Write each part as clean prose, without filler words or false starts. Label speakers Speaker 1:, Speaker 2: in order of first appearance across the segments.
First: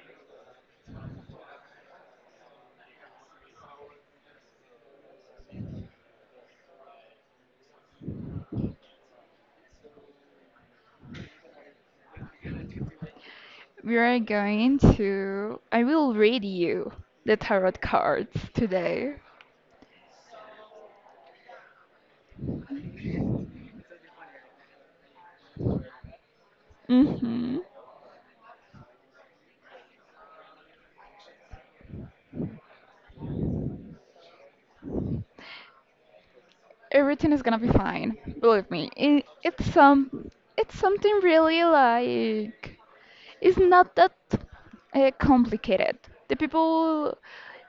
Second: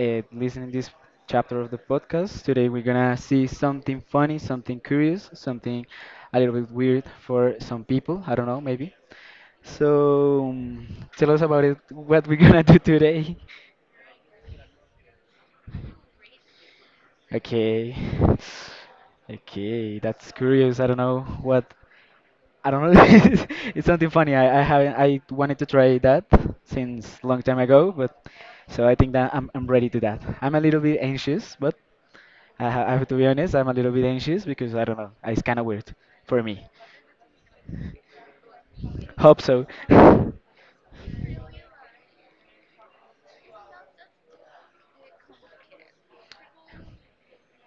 Speaker 1: listening this chapter of the podcast. Today we're gonna see something funny, something curious, something a little bit weird for some people. I don't know, maybe. So um, Tell us about it. What we're gonna do today?
Speaker 2: We are going to. I will read you the tarot
Speaker 1: Okay,
Speaker 2: cards today.
Speaker 1: okay, that's curious. I don't know. It's something funny. I haven't. I wanted to try that since long
Speaker 2: hmm
Speaker 1: time ago, but so I think that I'm ready to that. I'm a little bit anxious, but I have to be honest. I'm a little bit anxious because I don't know. It's kind of weird for me.
Speaker 2: Everything is gonna be fine. Believe me. It,
Speaker 1: Hope
Speaker 2: it's
Speaker 1: so.
Speaker 2: some. It's something really like. It's not that complicated. The people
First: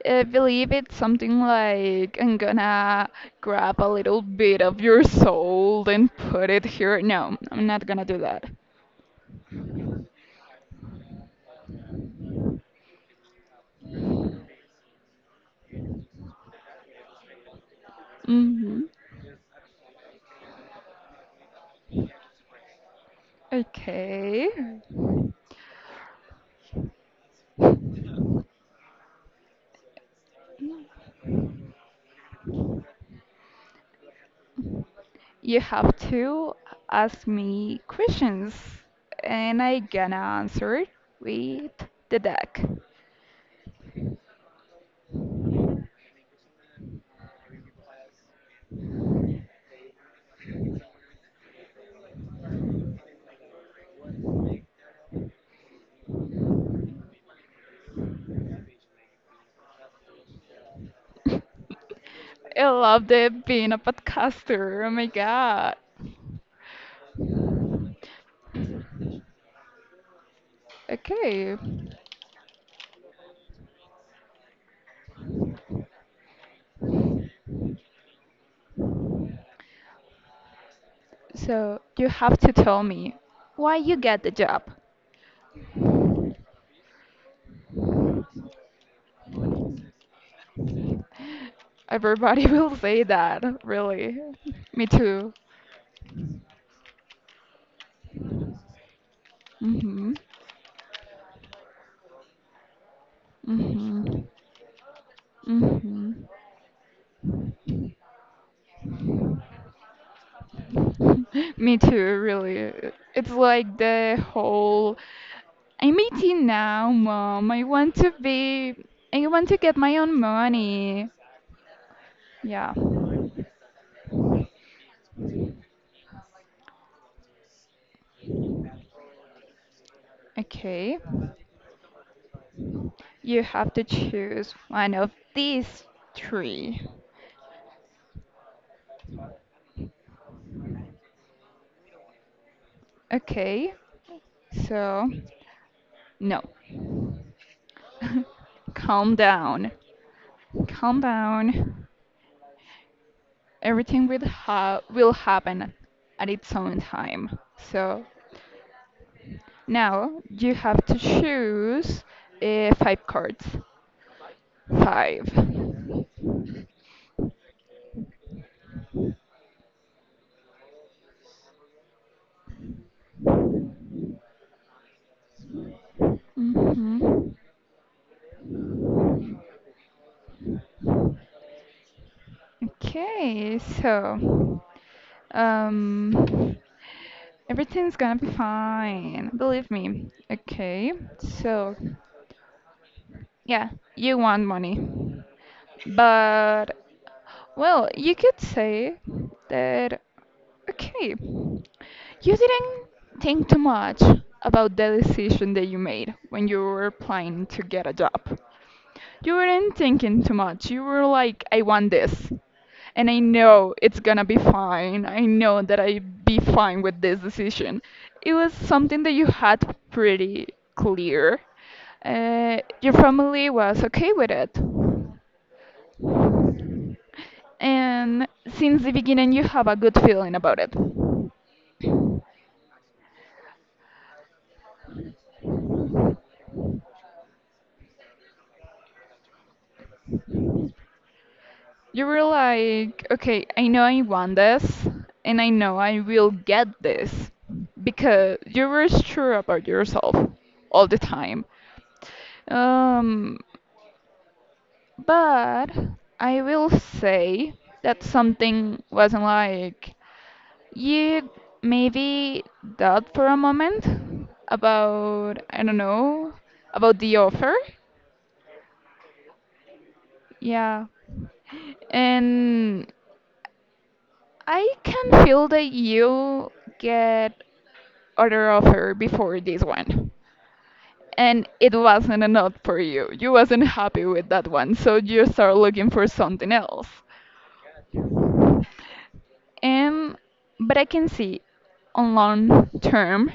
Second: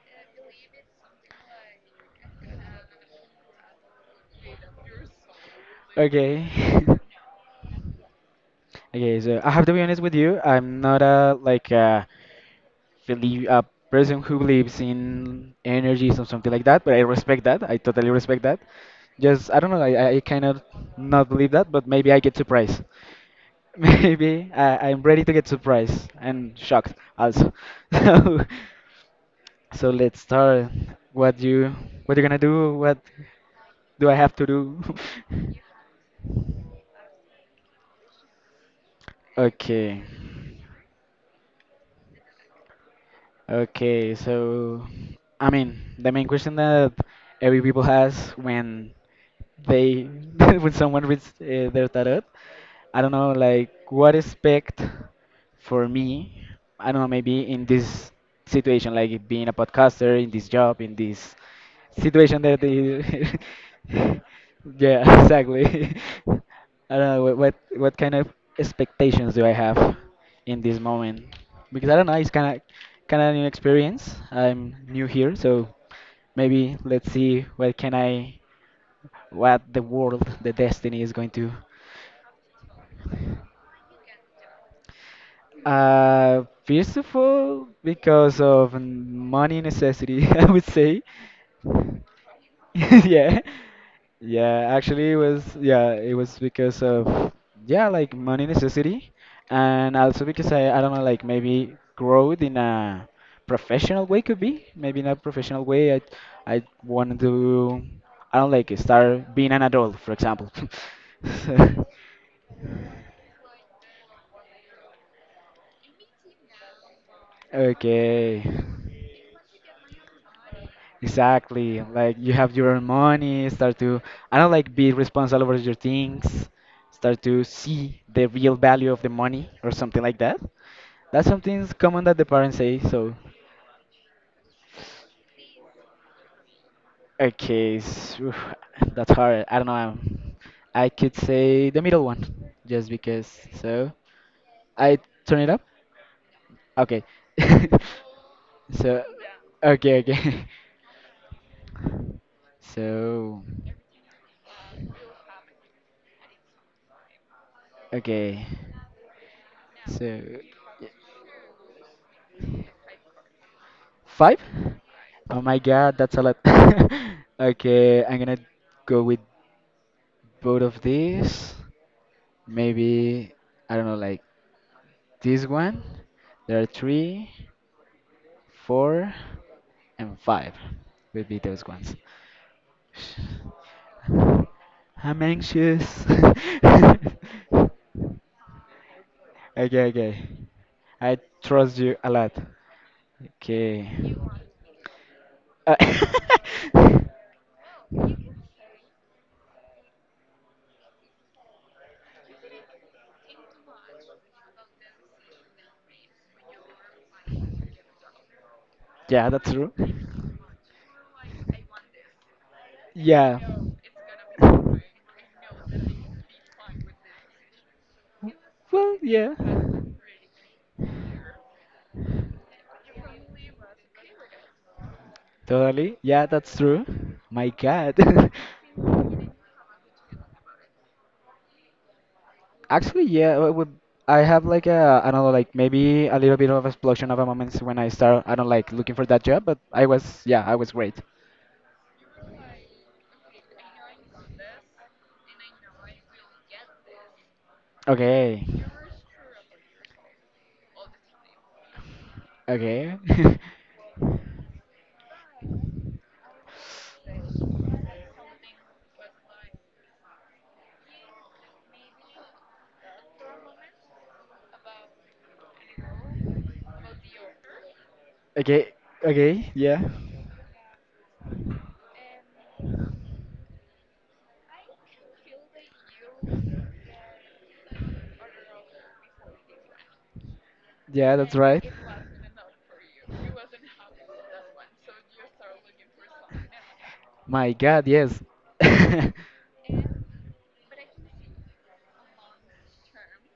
Speaker 2: believe it's something like I'm gonna grab a little bit of your soul and put
Speaker 1: Okay.
Speaker 2: it here. No, I'm not gonna do that.
Speaker 1: Okay. So I have to be honest with you. I'm not a person who believes in energies or something like that, but I respect that. I totally respect that.
Speaker 2: hmm
Speaker 1: Just I don't know. I cannot not believe that, but maybe I get surprised.
Speaker 2: Okay.
Speaker 1: I'm ready to get surprised and shocked also. So, so let's start. What you what you gonna do? What do I have to do?
Speaker 2: You have to ask me questions and I
Speaker 1: Okay.
Speaker 2: gonna answer with the deck.
Speaker 1: Okay, so I mean, the main question that every people has when they when someone reads their tarot, I don't know, like what expect for me? I don't know, maybe in this situation, like being a podcaster, in this job, in this situation that
Speaker 2: I
Speaker 1: they
Speaker 2: love the being a podcaster. Oh
Speaker 1: yeah,
Speaker 2: my
Speaker 1: exactly.
Speaker 2: god.
Speaker 1: I don't know what kind of expectations do I have in this moment
Speaker 2: Okay.
Speaker 1: because I don't know, it's kind of new experience. I'm new here, so maybe let's see what can I, what the world, the destiny is going to.
Speaker 2: So you have to tell me why you get the job.
Speaker 1: First of all because of money necessity, I would say.
Speaker 2: Everybody will say
Speaker 1: Yeah.
Speaker 2: that, really.
Speaker 1: Yeah,
Speaker 2: Me
Speaker 1: actually it
Speaker 2: too.
Speaker 1: was, yeah, it was because of yeah, like money necessity, and
Speaker 2: Mhm.
Speaker 1: also because I don't know, like maybe growth in a professional way
Speaker 2: Mhm.
Speaker 1: could be. Maybe in a professional way I
Speaker 2: Mhm.
Speaker 1: I wanted to, I don't like, start being an adult, for example. So,
Speaker 2: Me too, really. It's like the whole I'm 18 now, mom. I want to
Speaker 1: okay.
Speaker 2: be, I want to get my own money.
Speaker 1: Exactly. Like you have your
Speaker 2: Yeah,
Speaker 1: own money, start to, I don't like, be responsible over your things, start to see the real value of the money or something like that.
Speaker 2: okay.
Speaker 1: That's something common that the parents say, so
Speaker 2: You have to choose one of these three.
Speaker 1: okay, oof, that's hard. I don't know. I could say the middle one just because
Speaker 2: Okay,
Speaker 1: so I
Speaker 2: so
Speaker 1: turn it up.
Speaker 2: no,
Speaker 1: Okay. So
Speaker 2: calm down.
Speaker 1: okay, okay.
Speaker 2: Calm down.
Speaker 1: So
Speaker 2: Everything will happen at its own time. So
Speaker 1: okay.
Speaker 2: now
Speaker 1: So
Speaker 2: you have to choose five cards.
Speaker 1: five?
Speaker 2: Five.
Speaker 1: Oh my god, that's a lot. Okay, I'm gonna go with both of these. Maybe, I don't know, like this one. There are three,
Speaker 2: Mm-hmm.
Speaker 1: four, and five would be those ones. Sh-
Speaker 2: Okay, so.
Speaker 1: I'm anxious.
Speaker 2: Um, everything's gonna be fine, believe
Speaker 1: Okay,
Speaker 2: me.
Speaker 1: okay.
Speaker 2: Okay,
Speaker 1: I
Speaker 2: so
Speaker 1: trust you a lot.
Speaker 2: yeah,
Speaker 1: Okay.
Speaker 2: you want money.
Speaker 1: Uh,
Speaker 2: But, well, you could say that, okay, you didn't think too much about the decision that you made when you were applying to get a job.
Speaker 1: yeah,
Speaker 2: You
Speaker 1: that's true.
Speaker 2: weren't thinking too much. You were like, I want this. And I
Speaker 1: Yeah.
Speaker 2: know it's gonna be fine. I know that I be fine with this decision. It was
Speaker 1: Well,
Speaker 2: something that you
Speaker 1: yeah.
Speaker 2: had pretty clear. Your family was okay with it.
Speaker 1: Totally. Yeah, that's true. My God.
Speaker 2: And since the beginning, you have a good feeling about it.
Speaker 1: Actually, yeah, I would, I have like a, I don't know, like maybe a little bit of explosion of a moments when I start, I don't like, looking for that job, but I was, yeah, I was great.
Speaker 2: You were like, okay, I know I want this, and I know I will get this because
Speaker 1: Okay.
Speaker 2: you were sure about yourself all the time.
Speaker 1: Okay.
Speaker 2: Um, But I will say that something wasn't like you maybe doubt for a moment about I don't know about the offer.
Speaker 1: Okay. Okay. Yeah.
Speaker 2: Yeah. And I can feel that you get other offer before this one.
Speaker 1: Yeah, that's
Speaker 2: And
Speaker 1: right.
Speaker 2: it wasn't enough for you. You wasn't happy with that one, so you start looking for something else.
Speaker 1: My God, yes.
Speaker 2: Um, but I can see on long term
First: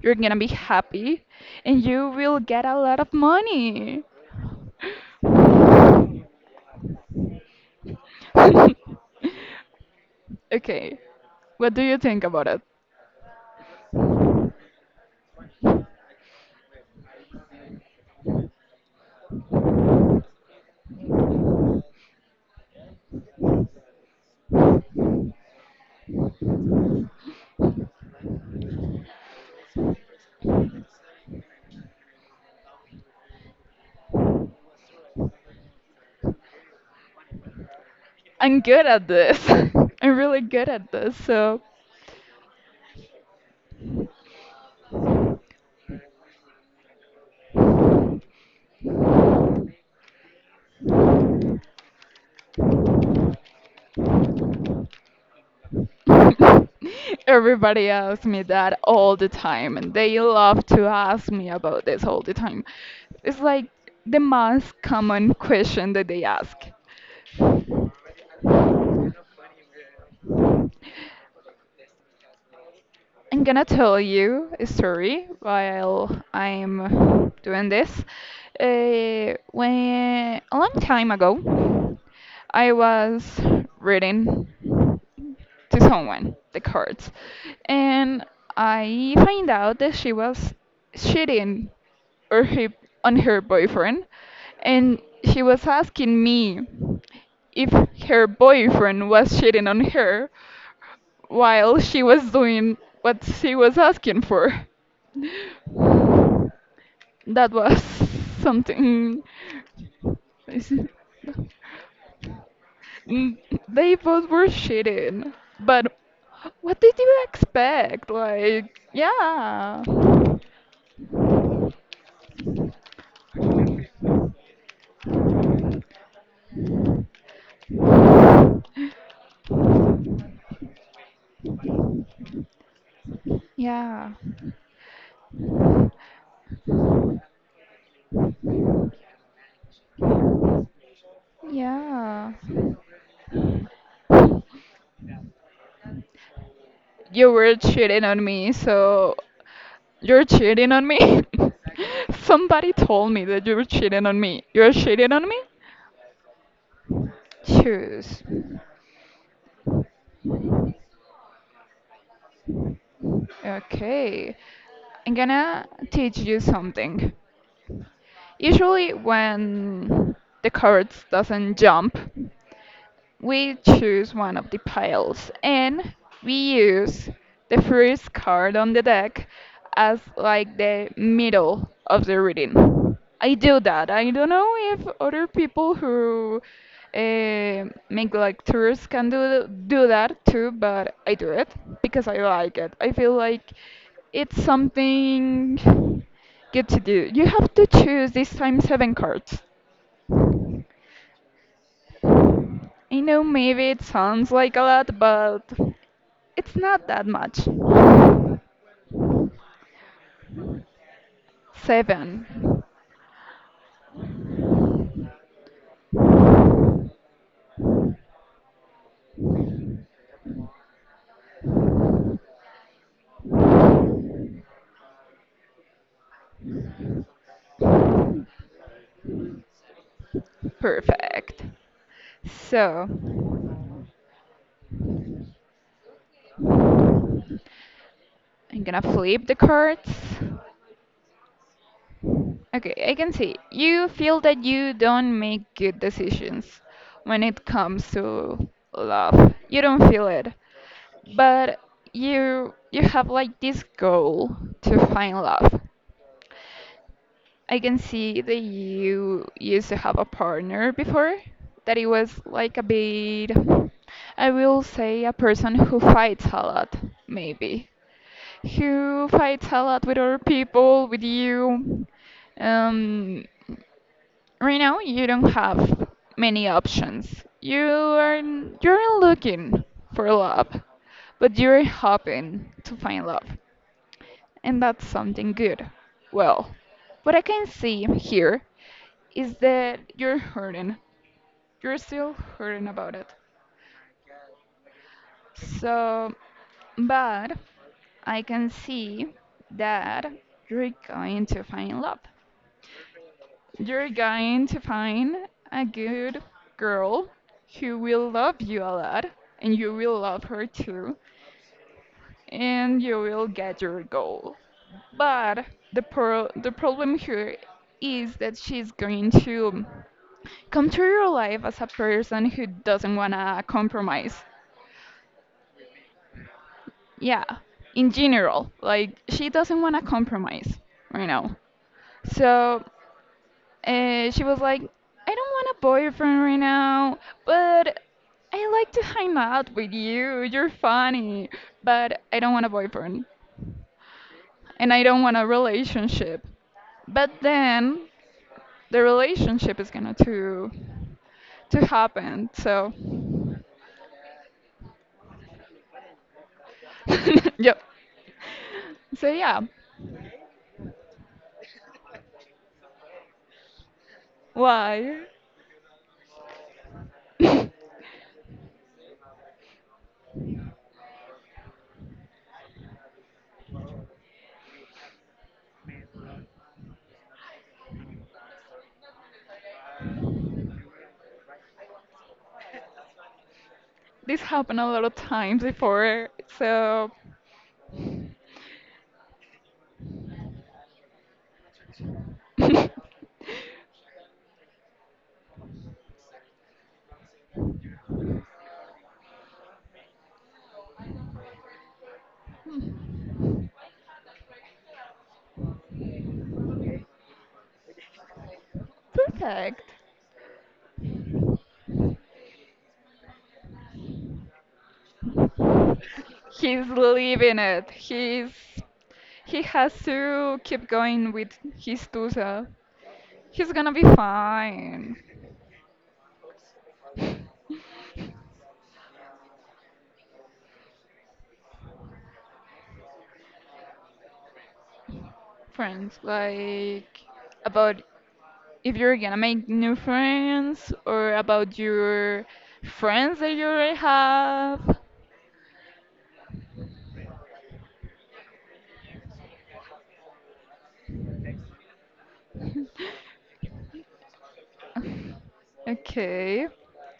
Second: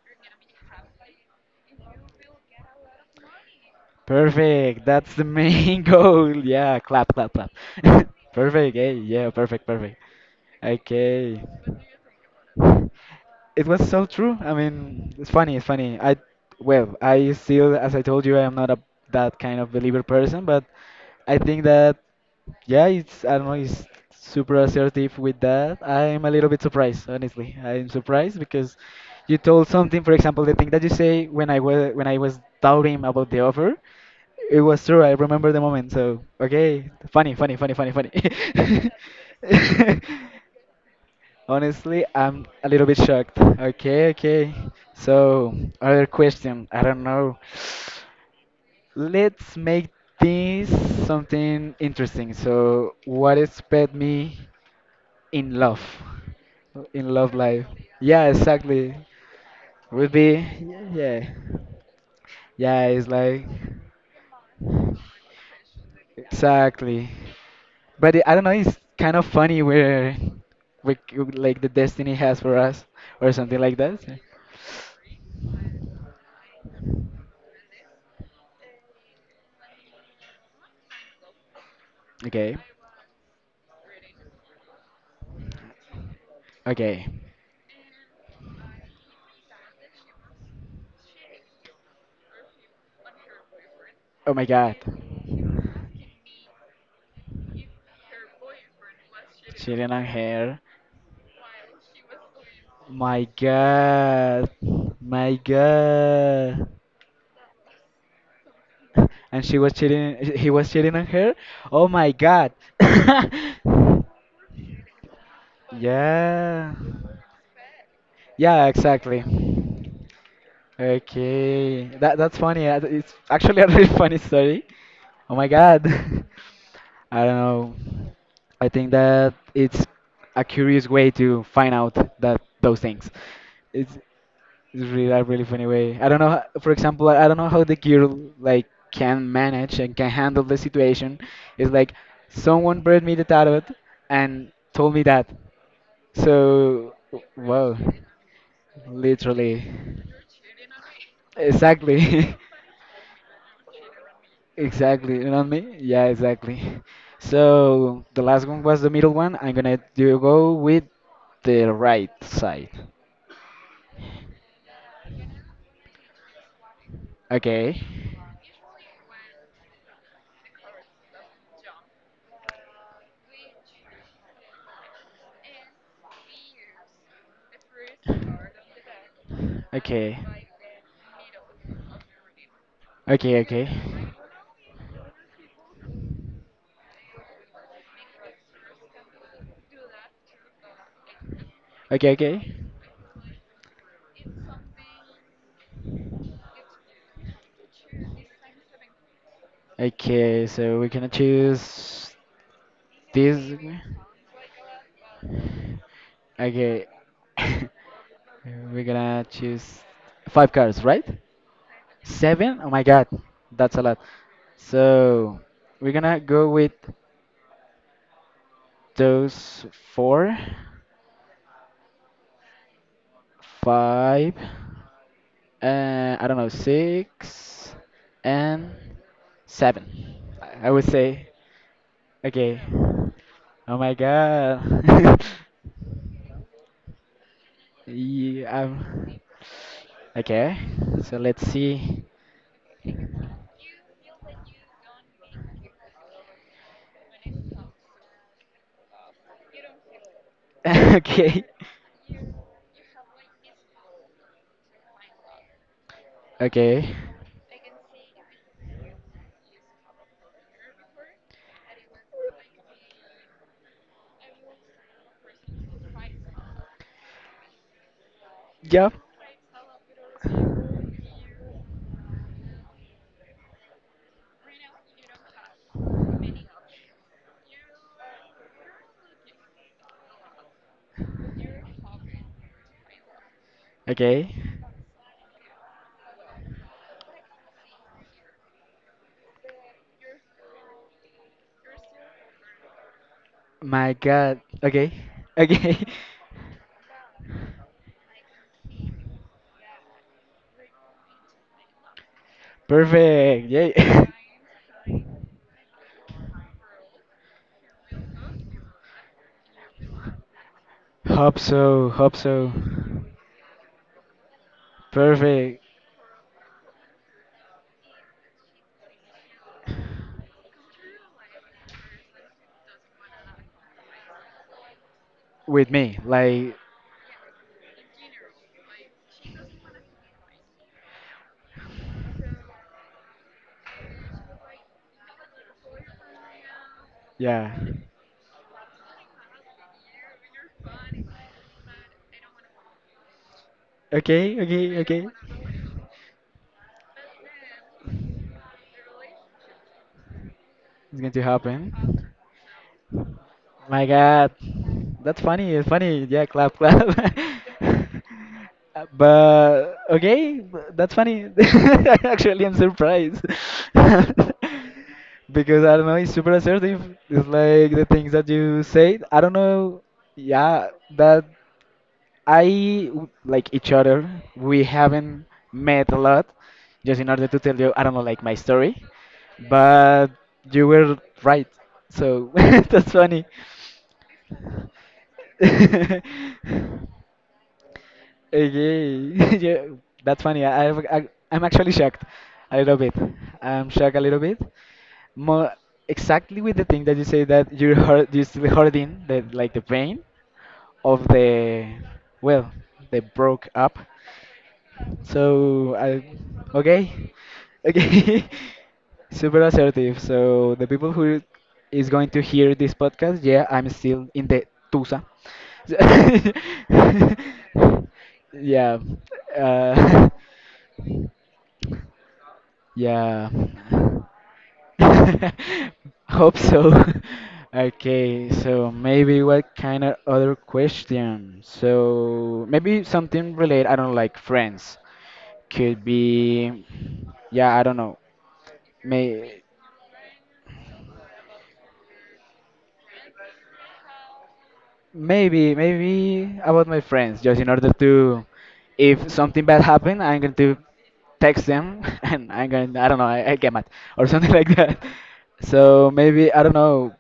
Speaker 2: you're gonna be happy and you will get a lot of money.
Speaker 1: Perfect. That's the main goal. Yeah, clap, clap, clap. Perfect. Hey, yeah, perfect, perfect.
Speaker 2: Okay,
Speaker 1: Okay.
Speaker 2: what do you think about it?
Speaker 1: It was so true. I mean, it's funny. It's funny. I, well, I still, as I told you, I am not a that kind of believer person, but I think that yeah, it's, I don't know, it's super assertive with that. I'm a little bit surprised, honestly. I'm surprised because you told something, for example, the thing that you say when I was doubting about the offer, it was true. I remember the moment. So okay, funny, funny, funny, funny, funny.
Speaker 2: I'm good at this. I'm really good at this, so
Speaker 1: Honestly, I'm a little bit shocked. Okay, okay. So, other question. I don't know. Let's make this something interesting. So, what is pet me in love? In love life.
Speaker 2: everybody asks
Speaker 1: Yeah,
Speaker 2: me that
Speaker 1: exactly.
Speaker 2: all the time and
Speaker 1: Would
Speaker 2: they
Speaker 1: be,
Speaker 2: love to
Speaker 1: yeah.
Speaker 2: ask me about this all the time.
Speaker 1: Yeah, it's
Speaker 2: It's
Speaker 1: like,
Speaker 2: like the most common question that they ask.
Speaker 1: exactly. But it, I don't know. It's kind of funny where, we, like the destiny has for us or
Speaker 2: I'm
Speaker 1: something
Speaker 2: gonna
Speaker 1: like
Speaker 2: tell
Speaker 1: that. So.
Speaker 2: you a story while I'm doing this. When a long time ago,
Speaker 1: Okay.
Speaker 2: I was reading to someone the
Speaker 1: Okay.
Speaker 2: cards, and I find out that she was cheating or he, on her boyfriend,
Speaker 1: Oh my God.
Speaker 2: and she was asking me if her boyfriend was cheating on
Speaker 1: Chilling on
Speaker 2: her
Speaker 1: hair.
Speaker 2: while she was doing what
Speaker 1: My
Speaker 2: she was asking
Speaker 1: God.
Speaker 2: for.
Speaker 1: My God.
Speaker 2: That was something.
Speaker 1: And she was cheating. He was cheating on her. Oh my God.
Speaker 2: Mm, they both were cheating, but
Speaker 1: Yeah.
Speaker 2: what did you expect?
Speaker 1: Yeah,
Speaker 2: Like,
Speaker 1: exactly. Okay, that's funny. It's actually a really funny story. Oh my God. I don't know. I think that it's a curious way to find out that those things. It's
Speaker 2: yeah,
Speaker 1: it's really a really funny way. I don't know. For example, I don't know how the girl like can manage and can handle the situation. It's like
Speaker 2: yeah.
Speaker 1: someone brought me the tarot and told me that. So,
Speaker 2: You were
Speaker 1: wow.
Speaker 2: cheating on me, so
Speaker 1: Literally.
Speaker 2: you're cheating on me?
Speaker 1: Exactly.
Speaker 2: Somebody told me that you were cheating on me. You're cheating
Speaker 1: Exactly.
Speaker 2: on
Speaker 1: You
Speaker 2: me?
Speaker 1: know me? Yeah, exactly. So the
Speaker 2: Choose.
Speaker 1: last one was the middle one. I'm gonna do go with the right side.
Speaker 2: Okay. I'm gonna teach you something.
Speaker 1: Okay.
Speaker 2: Usually when the cards doesn't jump, we choose one of the piles and we use the first card on the deck as
Speaker 1: Okay.
Speaker 2: like the middle of the reading. I
Speaker 1: Okay,
Speaker 2: do
Speaker 1: okay.
Speaker 2: that. I don't know if other people who make like tours can do that too, but I do it because
Speaker 1: Okay,
Speaker 2: I
Speaker 1: okay.
Speaker 2: like it. I feel like it's something good to do. You have to choose this time seven cards.
Speaker 1: Okay, so we're gonna choose
Speaker 2: I know
Speaker 1: this.
Speaker 2: maybe it sounds like a lot, but it's
Speaker 1: Okay.
Speaker 2: not that much.
Speaker 1: We're gonna choose five cards, right?
Speaker 2: Seven.
Speaker 1: Seven? Oh my god, that's a lot. So we're gonna go with those four, five, I don't know, six, and seven. I would say
Speaker 2: Perfect.
Speaker 1: Okay.
Speaker 2: So,
Speaker 1: Oh my god.
Speaker 2: I'm
Speaker 1: Yeah,
Speaker 2: gonna
Speaker 1: I'm...
Speaker 2: flip the cards.
Speaker 1: Okay. So let's see.
Speaker 2: Okay, I can see. You feel that you don't make good decisions when it comes to love. You don't feel it.
Speaker 1: Okay.
Speaker 2: But you have like this goal to find love.
Speaker 1: Okay.
Speaker 2: I can see that you used to have a partner before, that it was like a bit, I will say, a person who fights a lot, maybe.
Speaker 1: Yup.
Speaker 2: Who fights a lot with other people, with you. Um, right now, you don't have many options. You are n- you're looking for love, but you're hoping to find love,
Speaker 1: Okay.
Speaker 2: and that's something good. Well, what I can see here is that you're hurting. You're still hurting about it.
Speaker 1: My god. Okay. Okay.
Speaker 2: So, but I can see that you're going to find love.
Speaker 1: Perfect. Yay.
Speaker 2: You're going to find a good girl who will love you a lot, and you will love her too,
Speaker 1: Hope so. Hope so.
Speaker 2: and you will get your goal. But
Speaker 1: Perfect.
Speaker 2: the problem here is that she's going to come to your life as a person who doesn't want to compromise.
Speaker 1: With me. Like,
Speaker 2: Yeah, in general, like she doesn't want to compromise right now. So she was like, I don't want a boyfriend right now,
Speaker 1: yeah.
Speaker 2: but I like to hang out with you. You're funny, but I don't want a boyfriend
Speaker 1: Okay.
Speaker 2: and
Speaker 1: Okay.
Speaker 2: I don't
Speaker 1: Okay.
Speaker 2: want a relationship. But then the relationship is gonna to
Speaker 1: It's going to
Speaker 2: to
Speaker 1: happen.
Speaker 2: happen. So,
Speaker 1: Oh my God, that's funny. It's funny. Yeah, clap, clap.
Speaker 2: yep. So yeah.
Speaker 1: But okay, that's funny. Actually, I'm surprised
Speaker 2: Why?
Speaker 1: because I don't know. It's super assertive. It's like the things that you say. I don't know. Yeah, that. Like each other. We haven't met a lot, just in order to tell you, I don't know, like my story. But you were right, so that's funny.
Speaker 2: This happened a lot of times before, so
Speaker 1: Okay. Yeah, that's funny. I'm actually shocked a
Speaker 2: perfect.
Speaker 1: little bit. I'm shocked a little bit. More exactly with the thing that you say that you're hurt, you're still hurting the like the pain of the, well, they broke up. So I okay, okay, super assertive. So the people who is going to hear this podcast, yeah, I'm still in the Tusa.
Speaker 2: He's leaving it. He's
Speaker 1: Yeah,
Speaker 2: he has
Speaker 1: uh,
Speaker 2: to keep going with his tusa.
Speaker 1: yeah.
Speaker 2: He's gonna be fine.
Speaker 1: Hope so. Okay, so maybe what kind of other question? So maybe something related, I don't know, like friends could
Speaker 2: Friends,
Speaker 1: be
Speaker 2: like
Speaker 1: yeah, I don't
Speaker 2: about
Speaker 1: know,
Speaker 2: if you're gonna
Speaker 1: may,
Speaker 2: make new friends or about your friends that you already have.
Speaker 1: maybe about my friends just in order to, if something bad happened, I'm going to text them and I'm going to, I don't know, I get mad or something like that. So maybe I
Speaker 2: Okay.
Speaker 1: don't know,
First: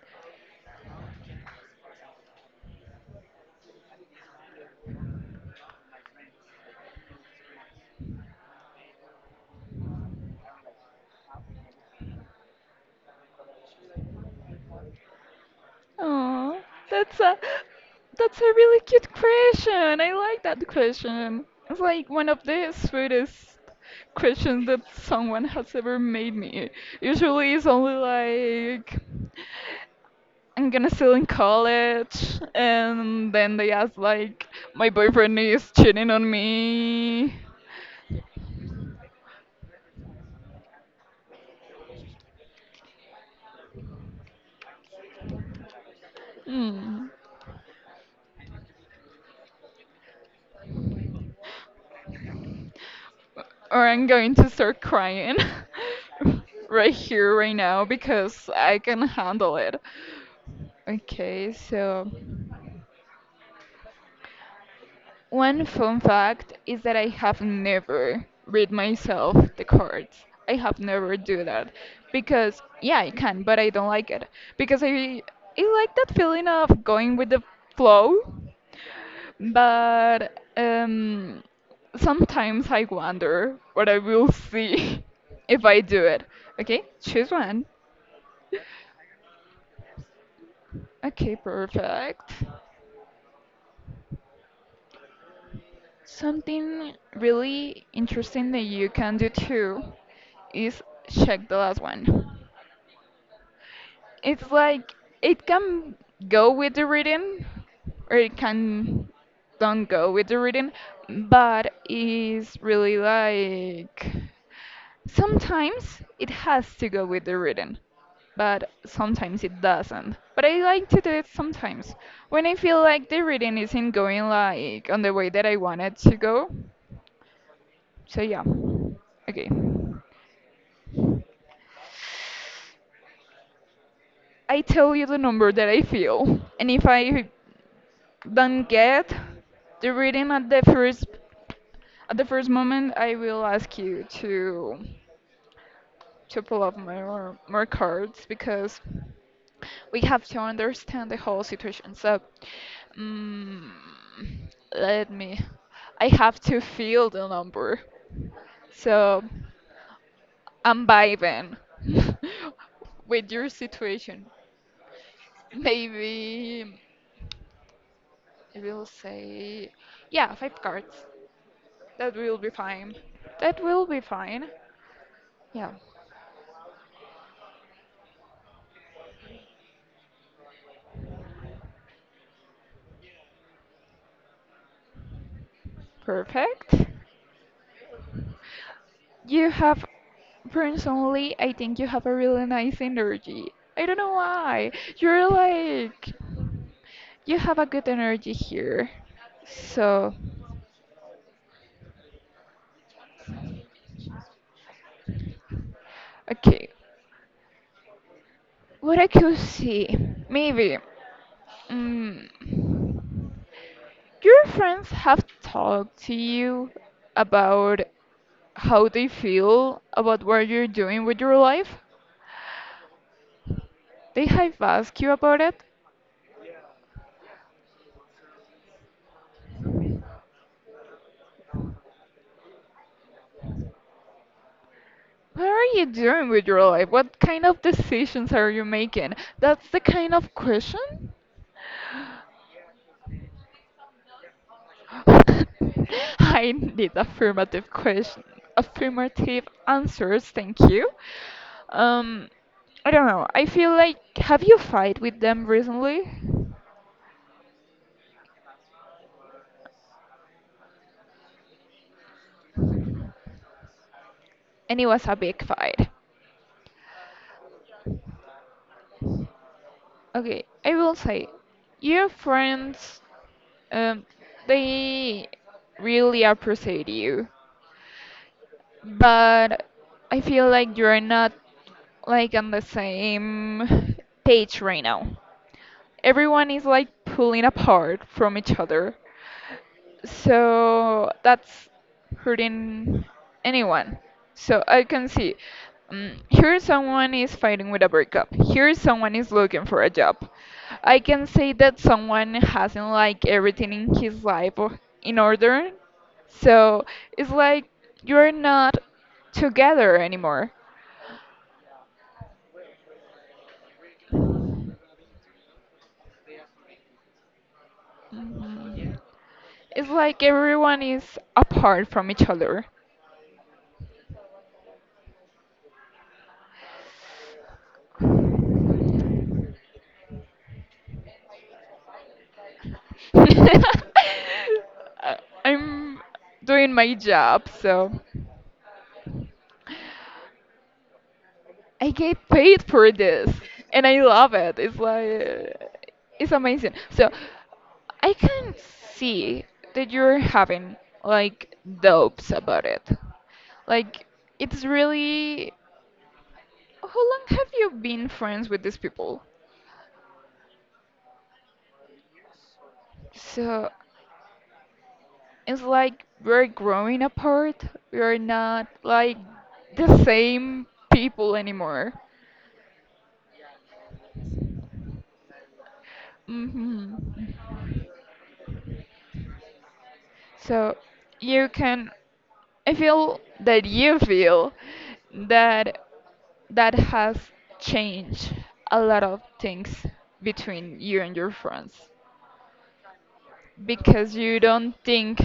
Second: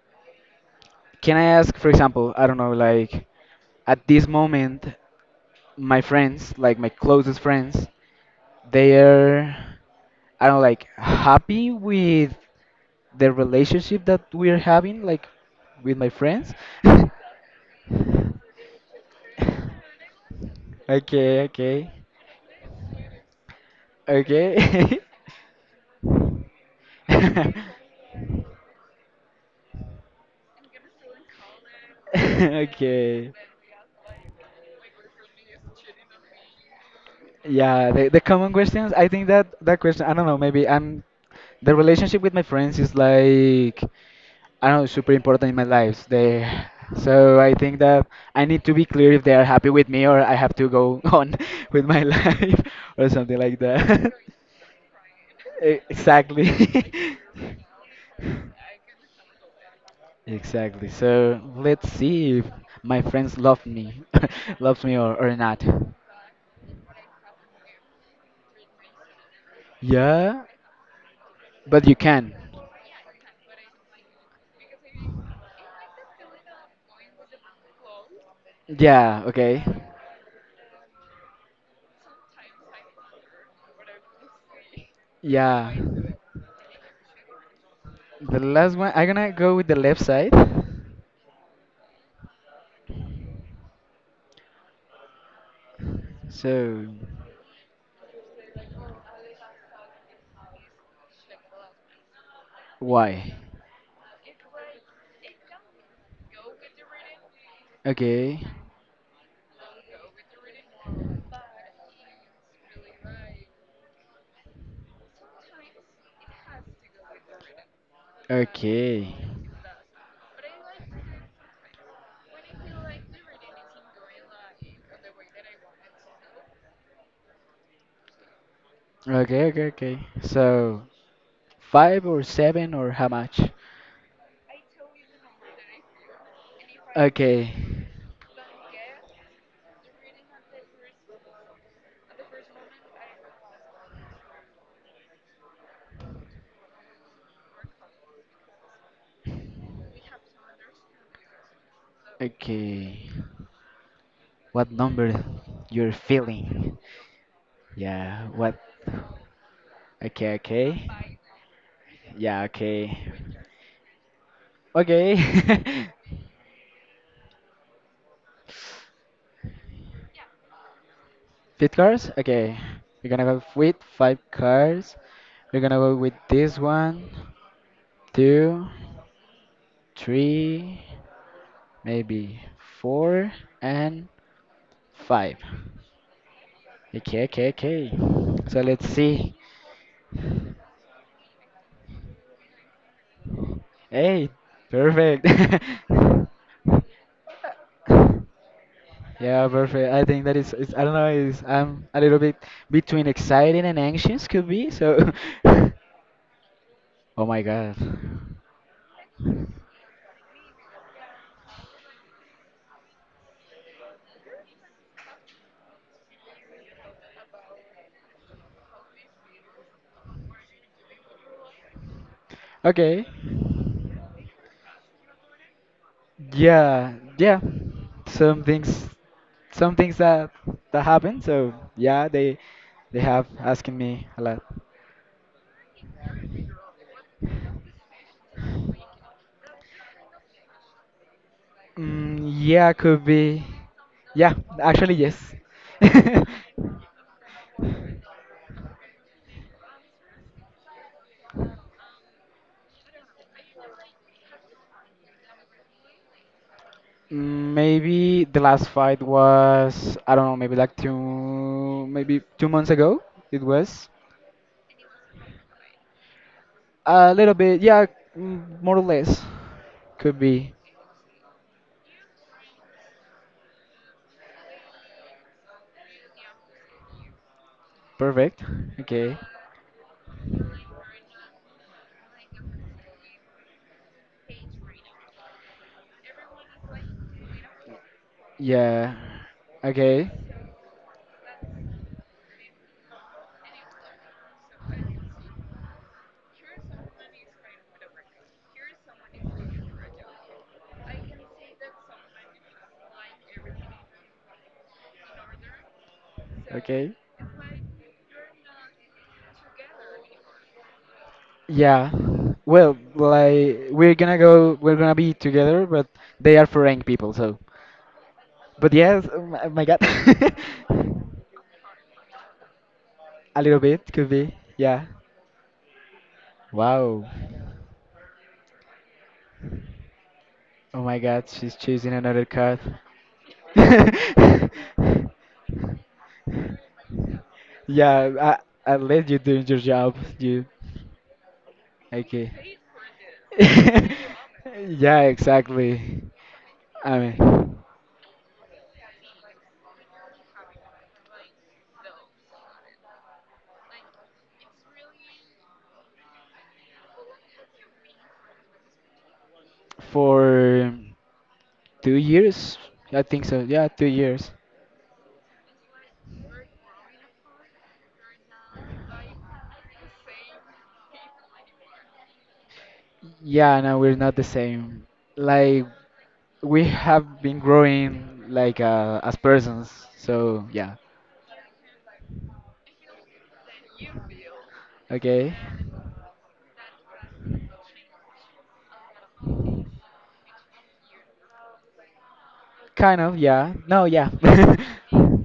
Speaker 1: can I ask, for example, I don't know, like at this moment my friends, like my closest friends, they are, I don't know, like happy with the relationship that we're having, like with my friends.
Speaker 2: Oh, that's a that's a really cute question. I like that
Speaker 1: Okay,
Speaker 2: question.
Speaker 1: okay,
Speaker 2: It's like one of the sweetest questions that
Speaker 1: okay.
Speaker 2: someone has ever made me. Usually it's only like I'm gonna still in college and
Speaker 1: Okay,
Speaker 2: then they ask like my boyfriend is cheating on me.
Speaker 1: yeah, the common questions. I think that that question, I don't know, maybe I'm, the relationship with my friends is like, I don't know, super important in my life. They,
Speaker 2: Mm.
Speaker 1: so I think that I need to be clear if they are happy with me or I have to go on with my life or something like
Speaker 2: Or I'm
Speaker 1: that.
Speaker 2: going to start crying
Speaker 1: Exactly.
Speaker 2: right here, right now because I can handle it.
Speaker 1: Exactly. So
Speaker 2: Okay,
Speaker 1: let's
Speaker 2: so
Speaker 1: see if my friends love me, loves me or not.
Speaker 2: one fun fact is that I have never read myself the cards.
Speaker 1: Yeah,
Speaker 2: I have never do that
Speaker 1: but you can.
Speaker 2: because yeah, I can, but I don't like it because I like that feeling of going with the flow,
Speaker 1: Yeah, okay.
Speaker 2: but sometimes I wonder what I will see if
Speaker 1: Yeah.
Speaker 2: I do it. Okay, choose one.
Speaker 1: The last one, I'm gonna go with the left side.
Speaker 2: Okay, perfect.
Speaker 1: So.
Speaker 2: Something really interesting that you can do too is check the last one.
Speaker 1: Why?
Speaker 2: It's like it can go with the reading or it
Speaker 1: Okay.
Speaker 2: can don't go with the reading, but it's really like sometimes it has to go with the reading, but
Speaker 1: Okay.
Speaker 2: sometimes it doesn't. But I like to do it sometimes when I feel like the reading isn't going like on the way that I want it to go. So yeah.
Speaker 1: Okay,
Speaker 2: Okay.
Speaker 1: okay, okay. So, five or seven or how much?
Speaker 2: I tell you the number that I feel, and if I
Speaker 1: Okay.
Speaker 2: don't get the reading at the first moment, I will ask you to pull up more cards because we have to understand the whole situation. So,
Speaker 1: Okay.
Speaker 2: mm
Speaker 1: What
Speaker 2: let
Speaker 1: number
Speaker 2: me.
Speaker 1: you're
Speaker 2: I have to
Speaker 1: feeling?
Speaker 2: feel the number.
Speaker 1: Yeah, what?
Speaker 2: So
Speaker 1: Okay,
Speaker 2: I'm
Speaker 1: okay.
Speaker 2: vibing
Speaker 1: Yeah, okay.
Speaker 2: with your situation.
Speaker 1: Okay.
Speaker 2: Maybe we'll say, yeah, five cards.
Speaker 1: Fifth cars?
Speaker 2: That will be
Speaker 1: Okay.
Speaker 2: fine.
Speaker 1: We're gonna go
Speaker 2: That
Speaker 1: with
Speaker 2: will be
Speaker 1: five
Speaker 2: fine.
Speaker 1: cars. We're
Speaker 2: Yeah,
Speaker 1: gonna go with this one, two, three, maybe four, and five.
Speaker 2: perfect.
Speaker 1: Okay, okay, okay. So let's see.
Speaker 2: You have, personally, I think you have a really nice energy. I don't know
Speaker 1: Hey,
Speaker 2: why.
Speaker 1: perfect.
Speaker 2: You're like, you have a good energy here.
Speaker 1: Yeah, perfect. I
Speaker 2: So,
Speaker 1: think that is, I don't know, is, I'm a little bit between excited and anxious could be. So, oh
Speaker 2: okay.
Speaker 1: my God.
Speaker 2: What I could see, maybe. Mm, Your friends have talked to you about how they feel about what you're doing with your life?
Speaker 1: Okay.
Speaker 2: They have asked you about it?
Speaker 1: Yeah, yeah. Some things, some things that that happen. So yeah, they have asking me a lot.
Speaker 2: What are you doing with your life? What kind of decisions are you making? That's the kind of question?
Speaker 1: Mm, yeah, could be. Yeah, actually yes.
Speaker 2: I need affirmative question, affirmative answers. Thank you. Um, I don't know. I feel like have you fight with them recently?
Speaker 1: Mm, maybe the last fight was, I don't know, maybe like two, maybe two months ago it was.
Speaker 2: And it was a big fight.
Speaker 1: A little bit, yeah, mm, more or less. Could
Speaker 2: Okay,
Speaker 1: be
Speaker 2: I will say, your friends, um, they really appreciate you,
Speaker 1: perfect. Okay.
Speaker 2: but I feel like you're not like on the same page right now. Everyone is like pulling apart from each
Speaker 1: Yeah.
Speaker 2: other.
Speaker 1: Okay.
Speaker 2: So that's hurting anyone. So I can see here someone is fighting with a breakup. Here someone is looking for a job. I can say that someone hasn't like everything in his life or in order. So
Speaker 1: Okay.
Speaker 2: it's like you're not together anymore.
Speaker 1: Yeah. Well, like we're gonna go, we're gonna be together, but they are foreign people, so. But yes, oh my, oh my God,
Speaker 2: It's like everyone is apart from each other.
Speaker 1: a little bit could be. Yeah. Wow. Oh my god, she's choosing another card.
Speaker 2: I'm doing my job, so
Speaker 1: Yeah, I let you do your job, you.
Speaker 2: I get
Speaker 1: Okay.
Speaker 2: paid for this, and I love it. It's
Speaker 1: Yeah,
Speaker 2: like
Speaker 1: exactly.
Speaker 2: it's amazing.
Speaker 1: I
Speaker 2: So
Speaker 1: mean,
Speaker 2: I can see that you're having like doubts about it. Like it's really how long have you been friends with these people?
Speaker 1: for 2 years, I think so. Yeah,
Speaker 2: So
Speaker 1: 2 years.
Speaker 2: it's like we're growing apart. We're not like the same people anymore.
Speaker 1: Yeah, no, we're not the same. Like we
Speaker 2: hmm
Speaker 1: have been growing like as persons. So
Speaker 2: So
Speaker 1: yeah,
Speaker 2: you can, I feel that you feel
Speaker 1: okay,
Speaker 2: that that has changed a lot of things between you and your friends
Speaker 1: kind of yeah. No, yeah.
Speaker 2: because you don't think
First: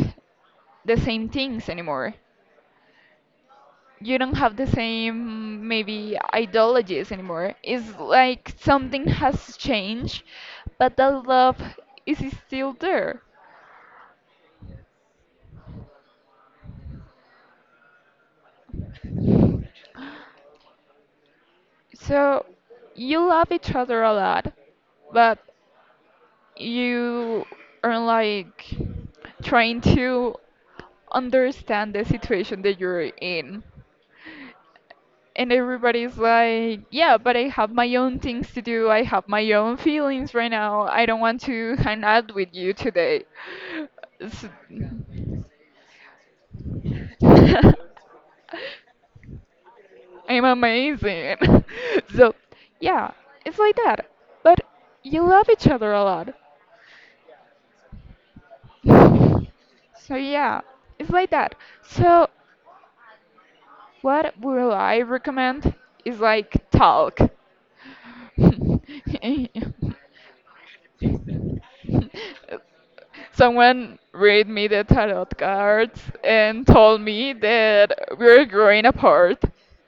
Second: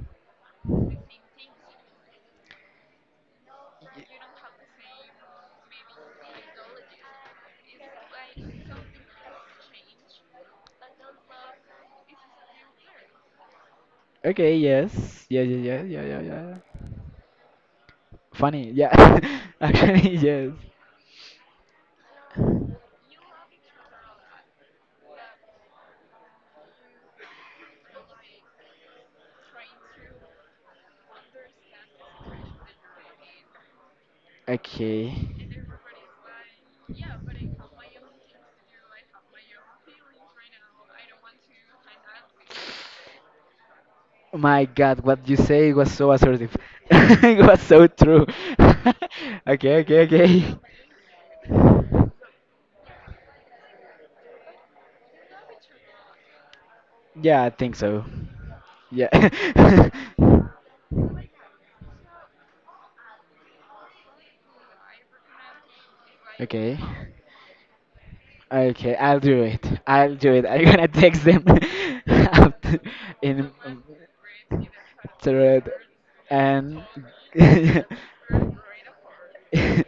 Speaker 2: the same things anymore. You don't have the same maybe ideologies anymore. It's like something has changed, but that love is still there.
Speaker 1: Okay, yes, yeah, yeah, yeah, yeah, yeah, yeah. Funny, yeah. Actually, yes.
Speaker 2: So you love each other a lot, but you are like trying to understand the situation that you're in.
Speaker 1: Okay.
Speaker 2: And everybody's like, yeah, but I have my own things to do. I have my own feelings right now. I don't want to hang out with you today.
Speaker 1: Oh
Speaker 2: S-
Speaker 1: my God, what you say was so assertive. It was so true. okay,
Speaker 2: I'm
Speaker 1: okay,
Speaker 2: amazing.
Speaker 1: okay.
Speaker 2: So, yeah, it's like that. But you love each other a lot.
Speaker 1: Yeah, I think so. Yeah.
Speaker 2: So yeah, it's like that. So what would I recommend is like
Speaker 1: Okay.
Speaker 2: talk.
Speaker 1: Okay, I'll do it. I'll do it. I'm gonna text them after in
Speaker 2: Someone read me the tarot
Speaker 1: thread
Speaker 2: cards and
Speaker 1: and
Speaker 2: told me that we're growing apart.
Speaker 1: I,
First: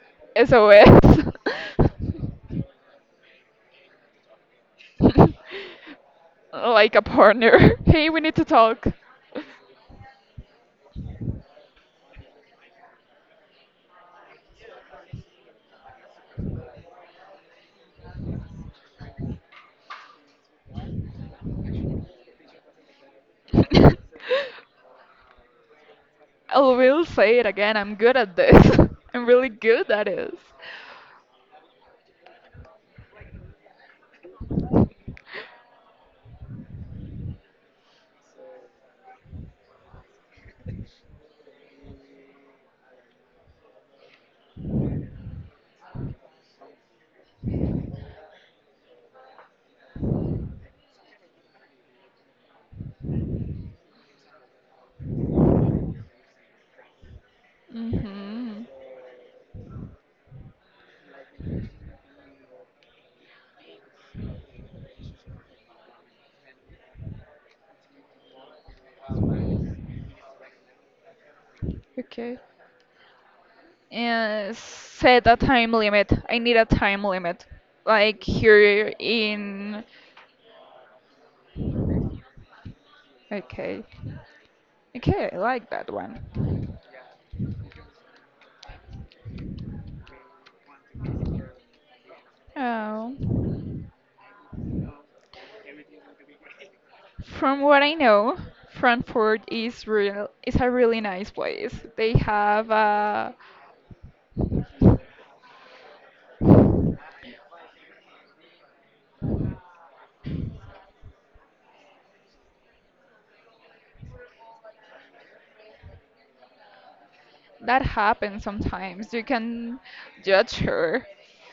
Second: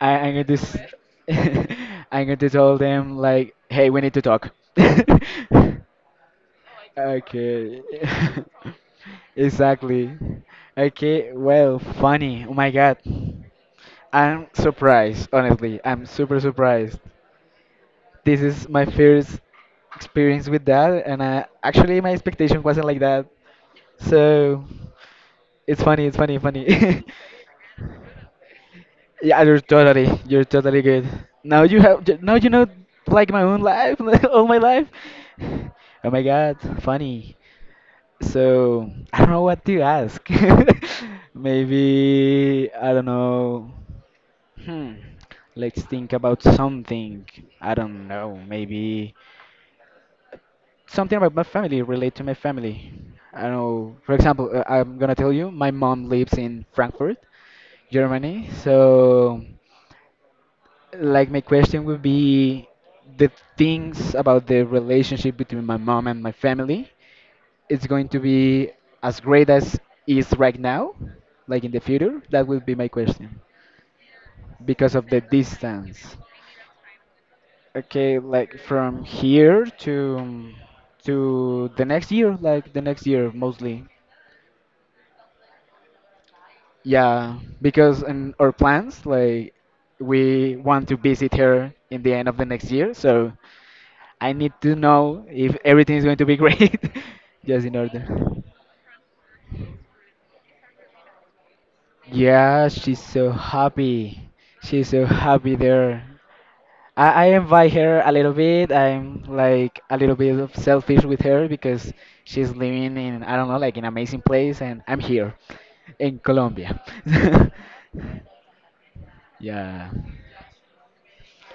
Speaker 1: I'm going to
Speaker 2: SOS.
Speaker 1: I'm going to tell them like, hey, we need to talk.
Speaker 2: Like a partner.
Speaker 1: Okay.
Speaker 2: Hey, we need to talk.
Speaker 1: Exactly. Okay, well, funny. Oh my God. I'm surprised, honestly. I'm super surprised. This is my first experience with that, and actually, my expectation wasn't like that.
Speaker 2: I
Speaker 1: So, funny.
Speaker 2: will say it again. I'm good at this. I'm
Speaker 1: Yeah,
Speaker 2: really good at it.
Speaker 1: you're totally good. Now you have, now you know, like my own life, like, all my life. Oh my God, funny. So I don't know what to ask. Maybe I don't know. Hmm. Let's think about something. I don't know. Maybe something about my family, relate to my family. I don't know. For example, I'm gonna tell you, my mom lives in Frankfurt, Germany.
Speaker 2: Mm-hmm.
Speaker 1: So. Like my question would be the things about the relationship between my mom and my family. It's going to be as great as is right now, like in the future.
Speaker 2: Okay.
Speaker 1: That would be my question
Speaker 2: And
Speaker 1: because of the
Speaker 2: set a time limit.
Speaker 1: distance.
Speaker 2: I need a time limit.
Speaker 1: Okay,
Speaker 2: Like
Speaker 1: like
Speaker 2: here
Speaker 1: from here
Speaker 2: in.
Speaker 1: to the next year, like the next year mostly.
Speaker 2: Okay. Okay, I like that one.
Speaker 1: Yeah, because in our plans, like we want to visit her in the end of the next year, so
Speaker 2: Oh.
Speaker 1: I need to know if everything is going to be great,
Speaker 2: From
Speaker 1: just in
Speaker 2: what I
Speaker 1: order.
Speaker 2: know, Frankfurt is a really nice place. They
Speaker 1: Yeah,
Speaker 2: have
Speaker 1: she's so happy. She's so happy there. I invite her a little bit. I'm like a little bit of selfish with her because she's living in I don't know like an amazing place and I'm here in Colombia.
Speaker 2: that happens sometimes. You can
Speaker 1: Yeah.
Speaker 2: judge her.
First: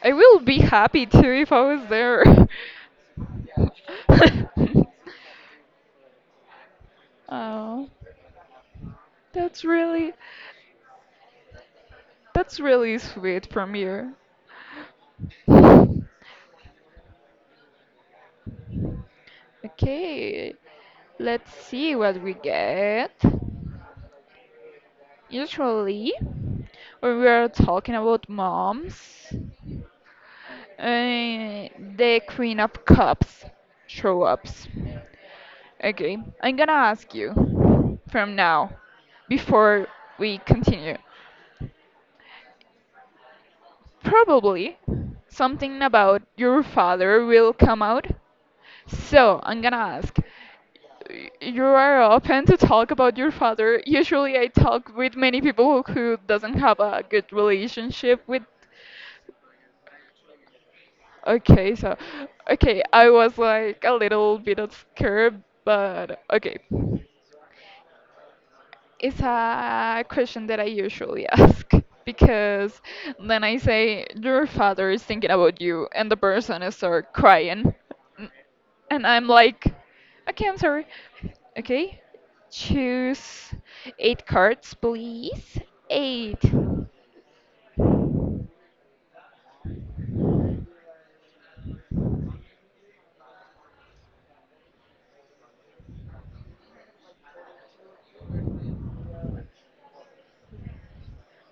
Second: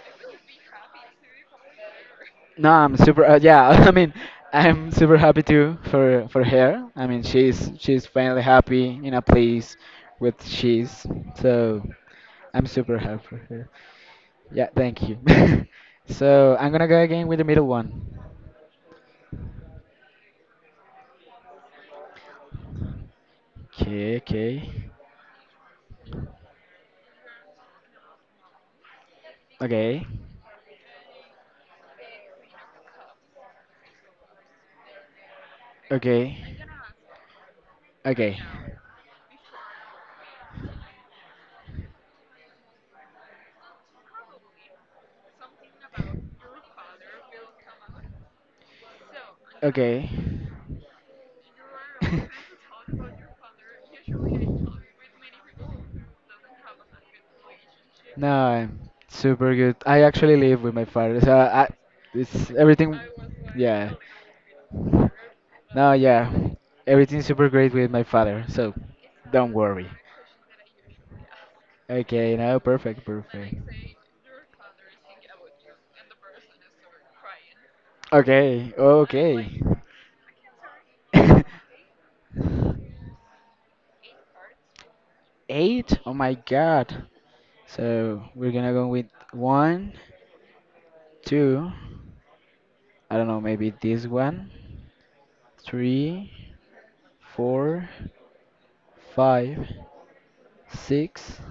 Speaker 2: I will be happy too if I was there.
Speaker 1: No, I'm super. Yeah, I mean, I'm super happy too for her. I mean,
Speaker 2: Oh,
Speaker 1: she's finally happy in a
Speaker 2: that's
Speaker 1: place
Speaker 2: really—
Speaker 1: with she's. So
Speaker 2: that's
Speaker 1: I'm
Speaker 2: really
Speaker 1: super happy for
Speaker 2: sweet
Speaker 1: her.
Speaker 2: from you.
Speaker 1: Yeah, thank you. So I'm gonna go again with the middle one.
Speaker 2: Okay, let's see what we get.
Speaker 1: Okay, okay,
Speaker 2: Usually, when we are talking about moms,
Speaker 1: okay,
Speaker 2: uh, the Queen of Cups show up. Okay,
Speaker 1: okay,
Speaker 2: I'm gonna ask you from
Speaker 1: okay.
Speaker 2: now, before we continue. Probably something about your father will come out. So, I'm gonna
Speaker 1: Okay.
Speaker 2: ask, you are open to talk about your father. Usually, I talk with many people who doesn't have a good relationship with.
Speaker 1: No, super good. I actually live with my father, so I,
Speaker 2: Okay, so,
Speaker 1: it's
Speaker 2: okay,
Speaker 1: everything.
Speaker 2: I was like a
Speaker 1: Yeah.
Speaker 2: little bit of scared,
Speaker 1: No,
Speaker 2: but
Speaker 1: yeah,
Speaker 2: okay.
Speaker 1: everything's super great with my father, so
Speaker 2: It's
Speaker 1: don't worry.
Speaker 2: a question that I usually ask
Speaker 1: Okay, no,
Speaker 2: because then
Speaker 1: perfect.
Speaker 2: I say, your father is thinking about you, and the person is start crying. N-
Speaker 1: Okay,
Speaker 2: And I'm
Speaker 1: okay.
Speaker 2: like, okay, I'm sorry. Okay, choose eight cards, please.
Speaker 1: Eight? Oh my
Speaker 2: Eight.
Speaker 1: god. So we're gonna go with one, two. I don't know, maybe this one. Three, four, five, six,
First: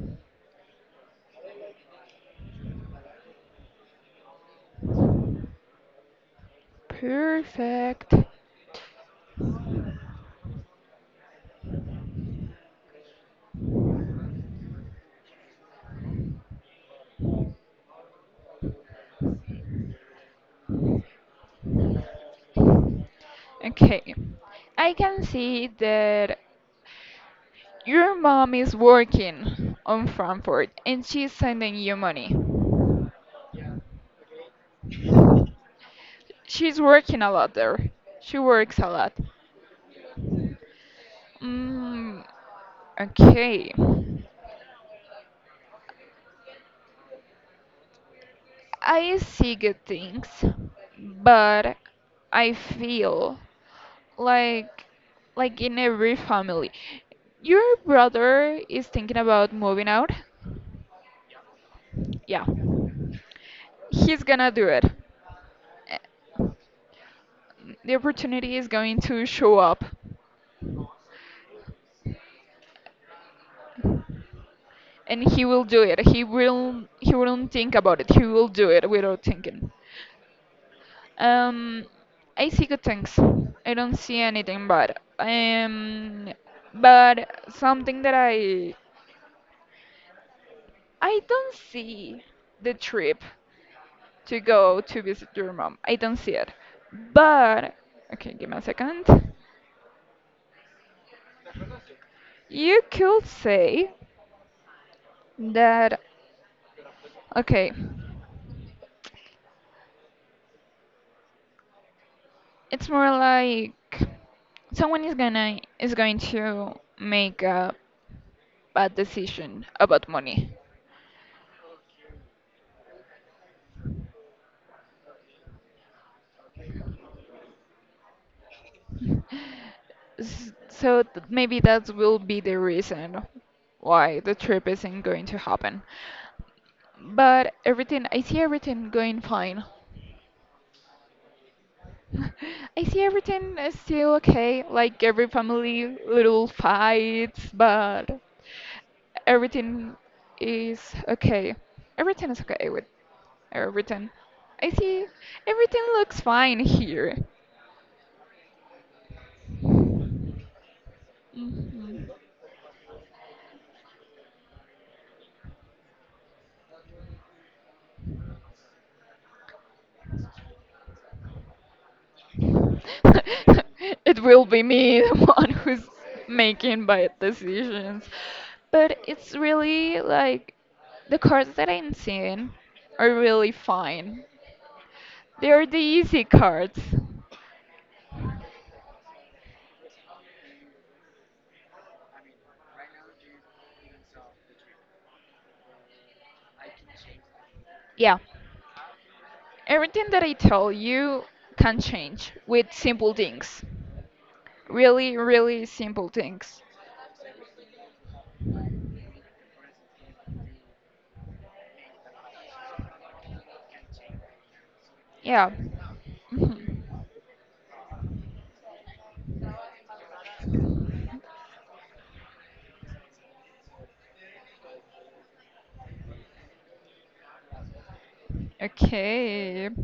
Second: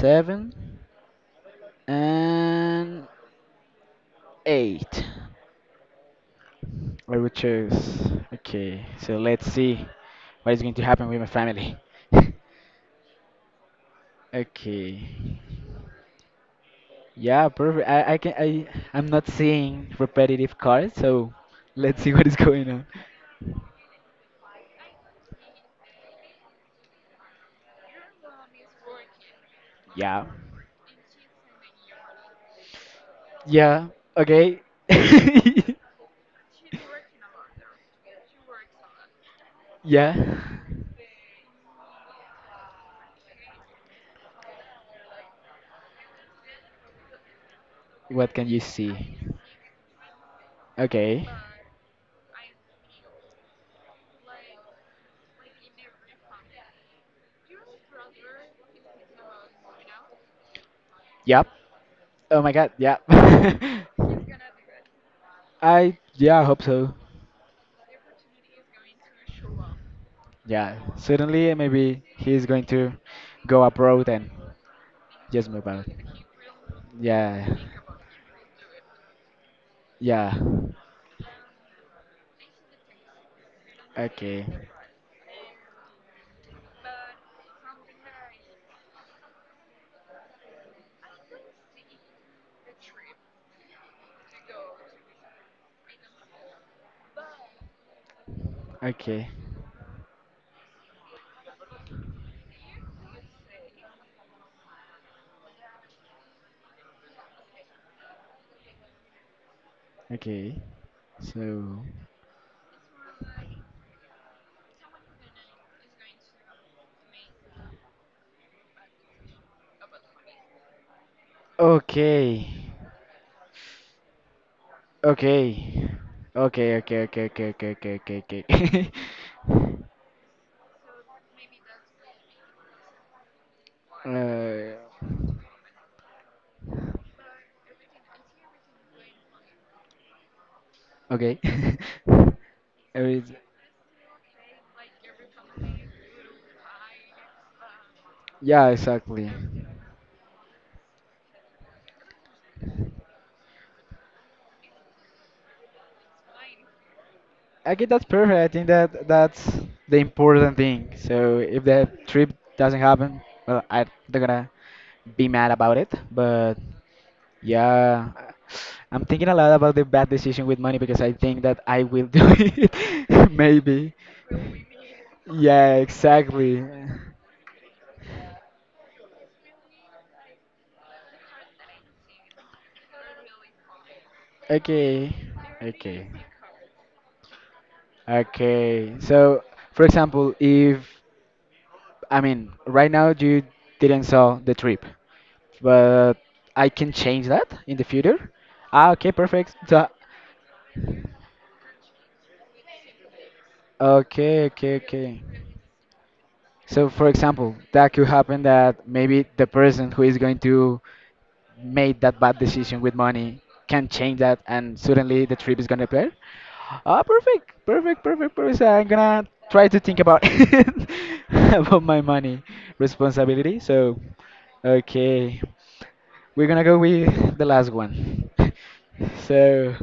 Speaker 1: seven, and eight. I will choose.
Speaker 2: Perfect.
Speaker 1: Okay, so let's see what is going to happen with my family. Okay. Yeah, perfect. I can I I'm not seeing repetitive cards, so let's see what is going on.
Speaker 2: Okay, I can see that your mom is working on
Speaker 1: Yeah.
Speaker 2: Frankfurt and she's sending you money.
Speaker 1: Yeah. Okay.
Speaker 2: She's working a lot there. She works a lot.
Speaker 1: Yeah.
Speaker 2: Mm, okay.
Speaker 1: What can you see?
Speaker 2: I see good things,
Speaker 1: Okay.
Speaker 2: but I feel like— like in every family. Your brother is thinking about moving out?
Speaker 1: Yep. Oh
Speaker 2: Yeah.
Speaker 1: my god, yep.
Speaker 2: He's gonna do it.
Speaker 1: I
Speaker 2: Eh,
Speaker 1: yeah, I hope so.
Speaker 2: The opportunity is going to show up
Speaker 1: Yeah. Certainly, maybe he's going to go abroad and
Speaker 2: and he
Speaker 1: just
Speaker 2: will
Speaker 1: move
Speaker 2: do
Speaker 1: out.
Speaker 2: it. He will
Speaker 1: Yeah.
Speaker 2: not think about it. He will do it without thinking.
Speaker 1: Yeah.
Speaker 2: Um, I see good things. I don't see
Speaker 1: Okay.
Speaker 2: anything bad. But something that I don't see— the trip to go to visit your mom. I don't see it. But okay, give me a
Speaker 1: Okay.
Speaker 2: second. You could say that okay,
Speaker 1: Okay. So
Speaker 2: it's more like someone is going to make a bad decision about money.
Speaker 1: Okay. Okay. Okay, okay, okay, okay, okay, okay, okay, okay.
Speaker 2: Maybe that will be the reason why the trip isn't going to happen. But everything, I see everything going fine.
Speaker 1: Okay.
Speaker 2: I see
Speaker 1: Every-
Speaker 2: everything is still okay, like every family little fights, but
Speaker 1: yeah, exactly.
Speaker 2: everything is okay. Everything is okay with everything. I see everything looks fine here.
Speaker 1: I get that's perfect. I think that that's the important thing. So if that
Speaker 2: Mhm.
Speaker 1: trip doesn't happen, well, I'm not gonna be mad about it. But yeah, I'm thinking a lot about the bad decision with money because I think that I will do it. Maybe.
Speaker 2: It will be me, the one
Speaker 1: Yeah,
Speaker 2: who's
Speaker 1: exactly.
Speaker 2: making bad decisions. But it's really like the cards that I'm seeing are really fine.
Speaker 1: Okay.
Speaker 2: They're the
Speaker 1: Okay.
Speaker 2: easy cards.
Speaker 1: Okay. So, for example, if I mean, right now you didn't saw the trip, but I can change that in the
Speaker 2: Yeah,
Speaker 1: future. Ah, okay, perfect. So,
Speaker 2: everything that I tell you can change with simple things.
Speaker 1: okay, okay,
Speaker 2: Really,
Speaker 1: okay.
Speaker 2: really simple things.
Speaker 1: So, for example, that could happen that maybe the person who is going to make that bad decision with money can change that, and suddenly the
Speaker 2: Yeah.
Speaker 1: trip is gonna appear.
Speaker 2: Mhm.
Speaker 1: Ah, perfect. So I'm gonna try to think about it, about my money responsibility. So, okay, we're gonna go with the last one.
Speaker 2: Okay.
Speaker 1: So.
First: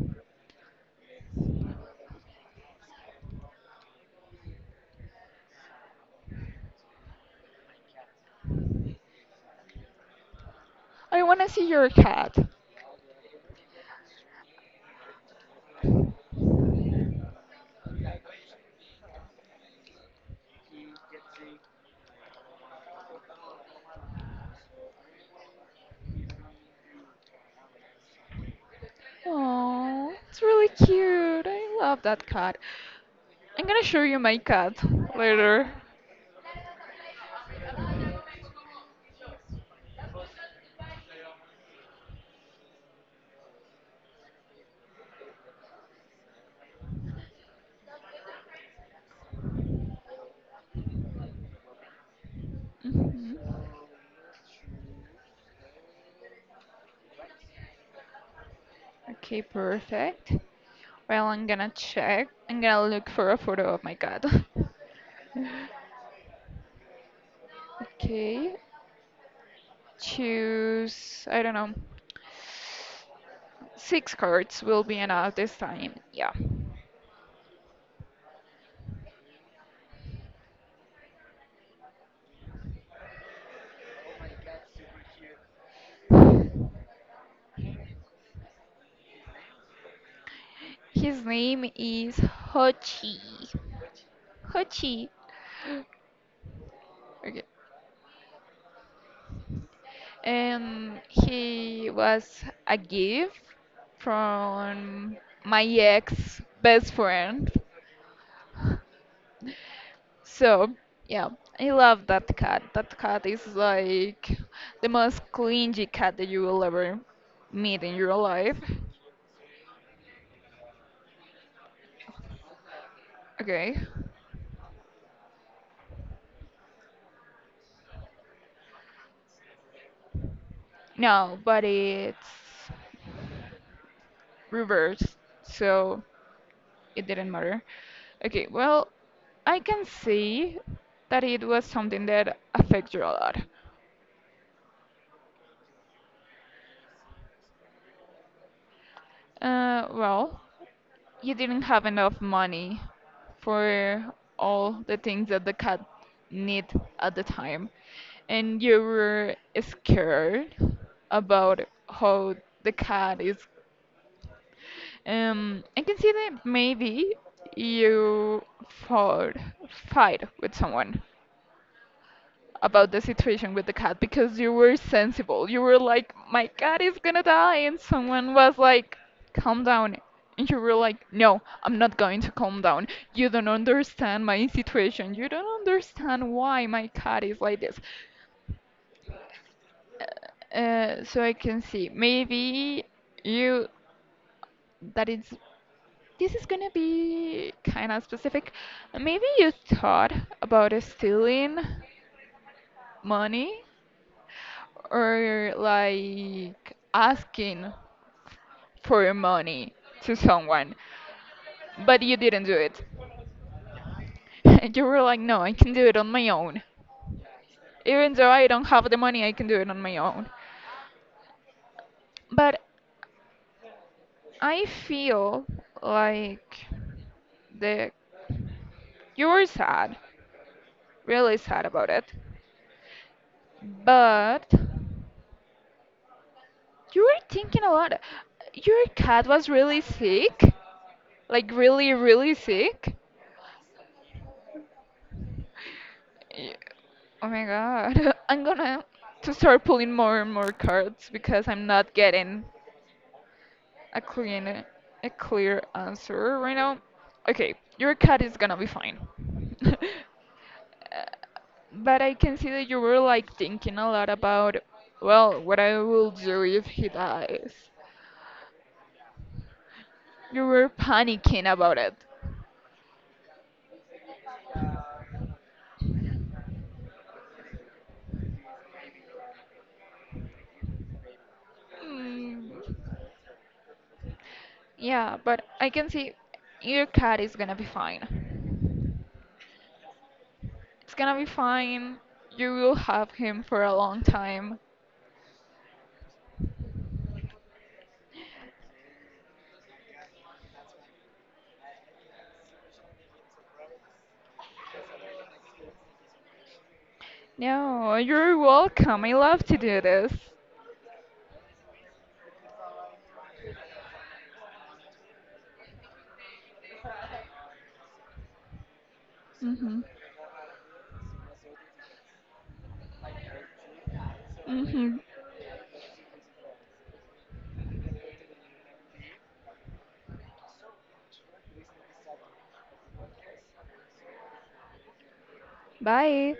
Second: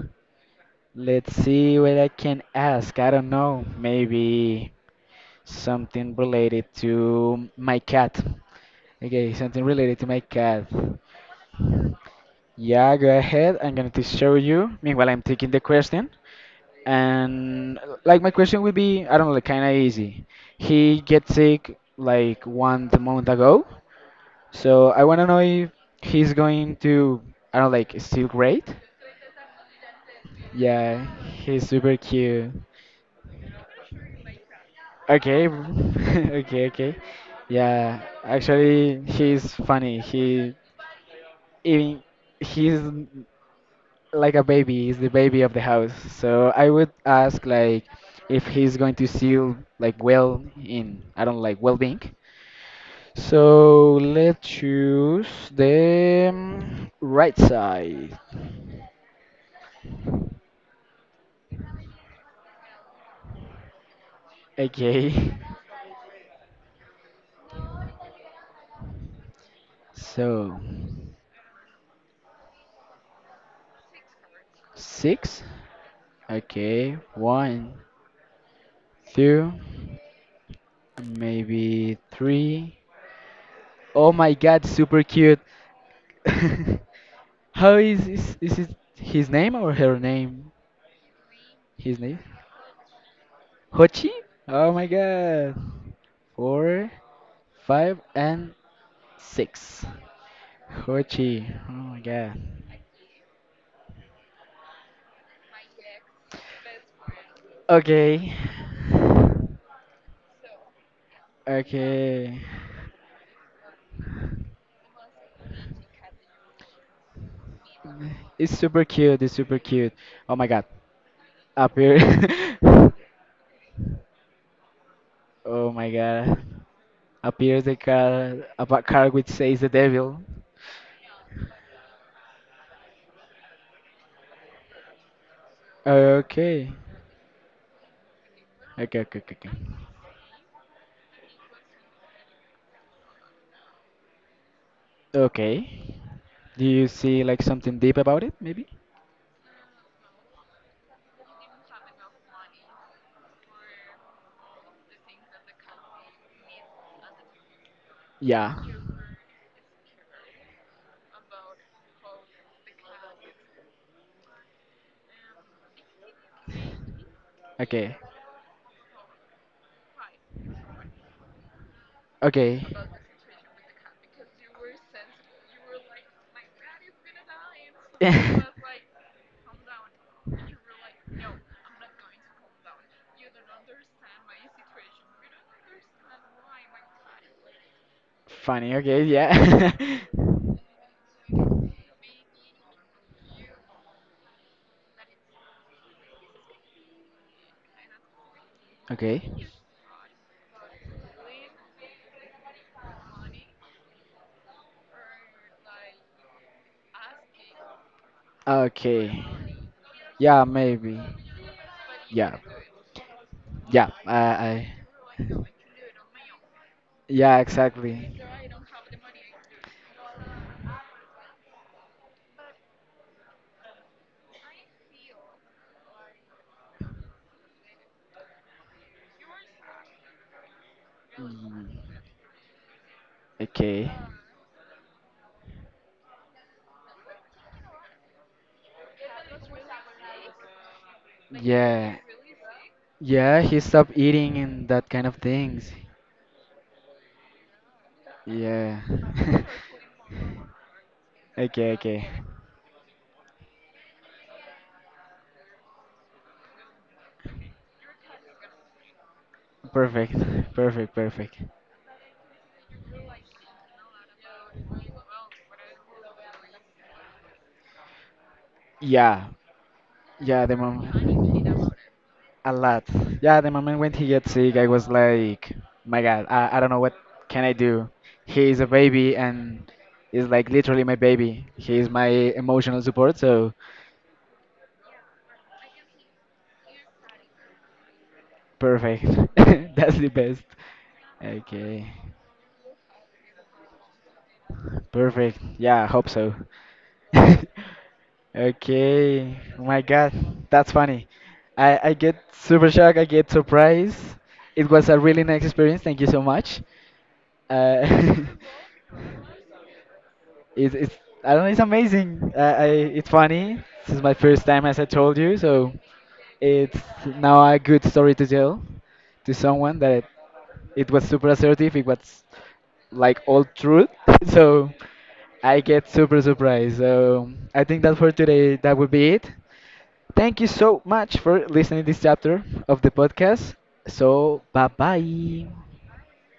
Speaker 1: Let's see what I can ask. I don't know. Maybe something related to my cat. Okay, something related to my cat.
Speaker 2: I want to see your cat.
Speaker 1: Yeah, go ahead. I'm going to show you. Meanwhile, I'm taking the question. And like my question would be, I don't know, like kind of easy. He gets sick like one month ago. So I want to know if he's going to, I don't know, like still great.
Speaker 2: Oh, it's really
Speaker 1: Yeah,
Speaker 2: cute.
Speaker 1: he's
Speaker 2: I
Speaker 1: super
Speaker 2: love that
Speaker 1: cute.
Speaker 2: cat. I'm gonna show you my cat
Speaker 1: Okay,
Speaker 2: later.
Speaker 1: okay. Yeah, actually, he's funny. Even he's like a baby. He's the baby of the house. So I would ask like if he's going to seal like well in I don't like well-being. So let's choose the right side.
Speaker 2: Okay, perfect. Well, I'm gonna check. I'm gonna look for a photo of my cat.
Speaker 1: Okay,
Speaker 2: Okay,
Speaker 1: so
Speaker 2: choose, I don't know, six cards will be enough
Speaker 1: six.
Speaker 2: this time. Yeah.
Speaker 1: Okay, one, two, maybe three. Oh my god, super cute. How is is it his name or her name?
Speaker 2: His name
Speaker 1: His
Speaker 2: is
Speaker 1: name?
Speaker 2: Hochi.
Speaker 1: Hochi? Oh my
Speaker 2: Hochi.
Speaker 1: god. Four,
Speaker 2: Okay.
Speaker 1: five, and six. Hochi. Oh
Speaker 2: He
Speaker 1: my god.
Speaker 2: was a gift from my ex best friend.
Speaker 1: Okay.
Speaker 2: So, yeah, I love that
Speaker 1: Okay.
Speaker 2: cat. That cat is like the most clingy cat that you will ever meet in your
Speaker 1: It's
Speaker 2: life.
Speaker 1: super cute. It's super cute. Oh my god. Appear.
Speaker 2: Okay.
Speaker 1: Oh my god. Appears the car. A car which says the devil.
Speaker 2: No, but it's reversed, so
Speaker 1: Okay.
Speaker 2: it didn't matter. Okay, well,
Speaker 1: Okay. Okay. Okay. Okay.
Speaker 2: I can see that it was something that affects you a lot.
Speaker 1: Okay. Do you see like something deep about it, maybe?
Speaker 2: Well, you didn't have enough money for all the things that the cat need at the time
Speaker 1: Yeah.
Speaker 2: and you were scared about how the cat is. I can see that maybe
Speaker 1: Okay.
Speaker 2: you fought fight with someone
Speaker 1: Okay.
Speaker 2: about the situation with the cat because you were sensible. You were like, my cat is gonna die, and someone was like, calm down. And you were like, no, I'm not going to calm down. You don't understand my situation. You don't understand why my cat is like this.
Speaker 1: Funny, okay, yeah.
Speaker 2: So I can see maybe you that is this is gonna be kind of specific. Maybe
Speaker 1: Okay.
Speaker 2: you thought about stealing money or like asking for
Speaker 1: Okay.
Speaker 2: money to
Speaker 1: Yeah,
Speaker 2: someone,
Speaker 1: maybe.
Speaker 2: but you
Speaker 1: Yeah,
Speaker 2: didn't do it.
Speaker 1: yeah, I
Speaker 2: You were like, no, I can do it on my own.
Speaker 1: yeah,
Speaker 2: Even
Speaker 1: exactly.
Speaker 2: though I don't have the money, I can do it on my own. But I feel like the you were sad, really sad
Speaker 1: Mm,
Speaker 2: about it,
Speaker 1: okay.
Speaker 2: but you were thinking a lot. Your cat was really sick, like really,
Speaker 1: Yeah,
Speaker 2: really sick.
Speaker 1: yeah, he stopped eating and that kind of things.
Speaker 2: Y- Oh my god. I'm
Speaker 1: Yeah.
Speaker 2: gonna to start pulling more and more cards because I'm
Speaker 1: Okay,
Speaker 2: not
Speaker 1: okay.
Speaker 2: getting a clean— a clear answer right now. Okay, your cat is gonna be fine.
Speaker 1: Perfect,
Speaker 2: Uh,
Speaker 1: perfect.
Speaker 2: but I can see that you were like thinking a lot about, well, what I will do if he dies.
Speaker 1: Yeah,
Speaker 2: You
Speaker 1: yeah, the
Speaker 2: were
Speaker 1: mom.
Speaker 2: panicking about it.
Speaker 1: A lot. Yeah, the moment when he gets sick, I was like, my God, I don't know what can I do. He is a baby and is like literally my baby. He is my
Speaker 2: Mm,
Speaker 1: emotional support, so
Speaker 2: yeah, but I can see your cat is gonna be fine.
Speaker 1: perfect. That's the best.
Speaker 2: It's gonna be
Speaker 1: Okay.
Speaker 2: fine. You will have him for a long time.
Speaker 1: Perfect. Yeah, I hope so. Okay. Oh my God, that's funny. I get super shocked, I get surprised. It was a really nice experience. Thank you so much.
Speaker 2: No,
Speaker 1: Uh,
Speaker 2: you're welcome. I love to do this.
Speaker 1: it's I don't know. It's amazing. I it's funny. This is my first time, as I told you. So it's now a good story to tell to someone
Speaker 2: Hmm.
Speaker 1: that it was super assertive. It was like all truth. So
Speaker 2: Hmm.
Speaker 1: I get super surprised. So I think that for today that would be it. Thank you so much for listening to this chapter of the podcast. So bye bye.
Speaker 2: Bye.